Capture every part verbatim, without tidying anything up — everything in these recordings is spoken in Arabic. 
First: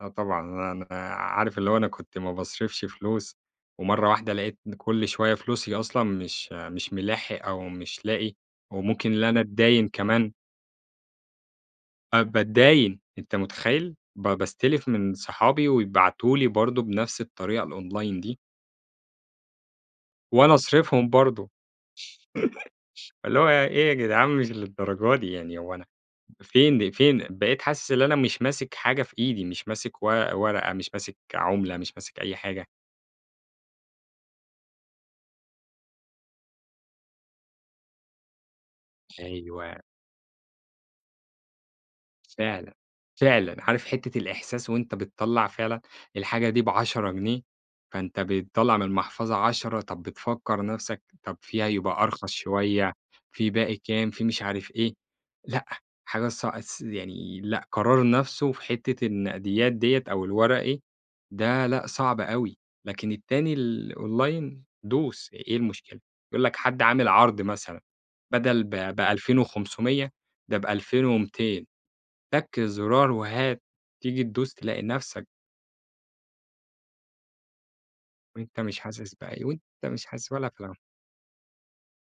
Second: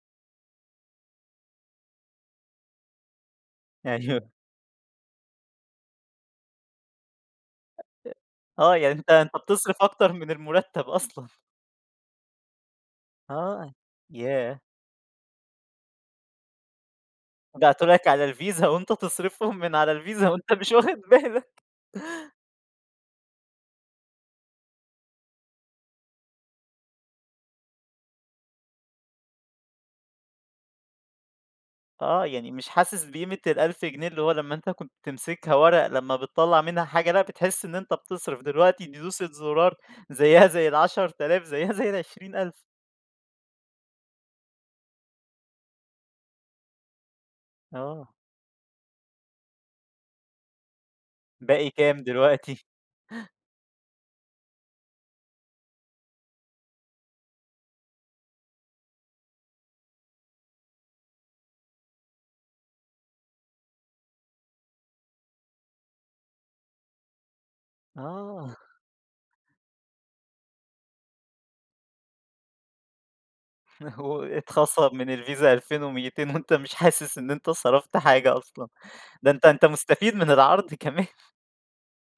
آه طبعًا. أنا عارف اللي هو أنا كنت ما باصرفش فلوس ومرّة يعني واحدة [unintelligible] لقيت إن كل شوية فلوسي أصلًا مش مش مِلاحق أو أ مش لاقي أ آه. يعني أنت وممكن اللي أنت أنا بتصرف أتداين أكتر من كمان. المُرتَّب أصلًا. آه باتداين، أنت آه. مُتخيّل؟ ب ياه! باستلف من صحابي ويبعتوا لي برضه بنفس الطريقة يبعتوا لك الonline على دي. الفيزا وأنت تصرفهم من على الفيزا وأنت وأنا مش واخِد أصرفهم برضه. بالك. اللي هو إيه يا جدعان مش للدرجة دي؟ يعني هو أنا فين فين؟ بقيت حاسس إن أنا مش ماسِك حاجة في إيدي، مش ماسِك و ورقة، مش ماِسك عُملة، مش ماسِك آه. أي يعني حاجة. مش حاسس بقيمة الألف جنيه، اللي هو لمّا أنت كنت تمسكها وَرَق لمّا بتطلع منها حاجة لأ، بتحِس إن أنت بتصرف، دلوقتي دوسة زُرار أيوه. زيّها زي العَشَر آلاف، زّيها زي العشرين ألف. فعلًا. فعلًا. عارف حتّة الإحساس وأنت بتطلّع فعلًا الحاجة دي بعشرة جنيه، آه. فأنت بتطلّع من المحفظة عشرة، طب بتفكّر نفسك طب فيها باقي يبقى كام أرخص دلوقتي؟ شوية، في باقي كام؟ في مش عارف إيه لأ، حاجة ص س يعني لأ، قرار نفسه في حتّة النقديات ديّة أو الوَرَقي، ده لأ صعبة أوي، لكن التاني ال الonline دوس إيه المشكلة؟ يقول لك حد عامل عرض مثلًا آه. بَدَل ب بألفين وخُمسمية، ده بألفين وميّتين. تَك زُرار وهات، هو تيجي تدوس تلاقي اتخصم من نفسك الفيزا ألفين وميّتين وأنت مش حاسس إن أنت صرفت حاجة وأنت أصلًا، مش حاسس ده بأي أنت وأنت أنت مش مستفيد من حاسس ولا العرض [unintelligible] كمان.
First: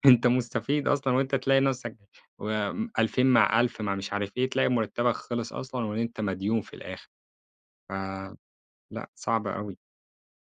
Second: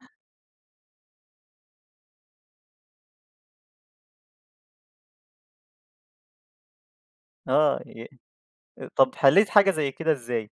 أنت مستفيد أصلًا، وأنت تلاقي نفسك وم ألفين مع ألف مع مش عارف إيه، تلاقي مُرتَّبك خِلِص أصلًا وأنت مديون في الآخر. آه. ف ي أ لأ طب صعب حلّيت حاجة أوي. زي كده إزاي؟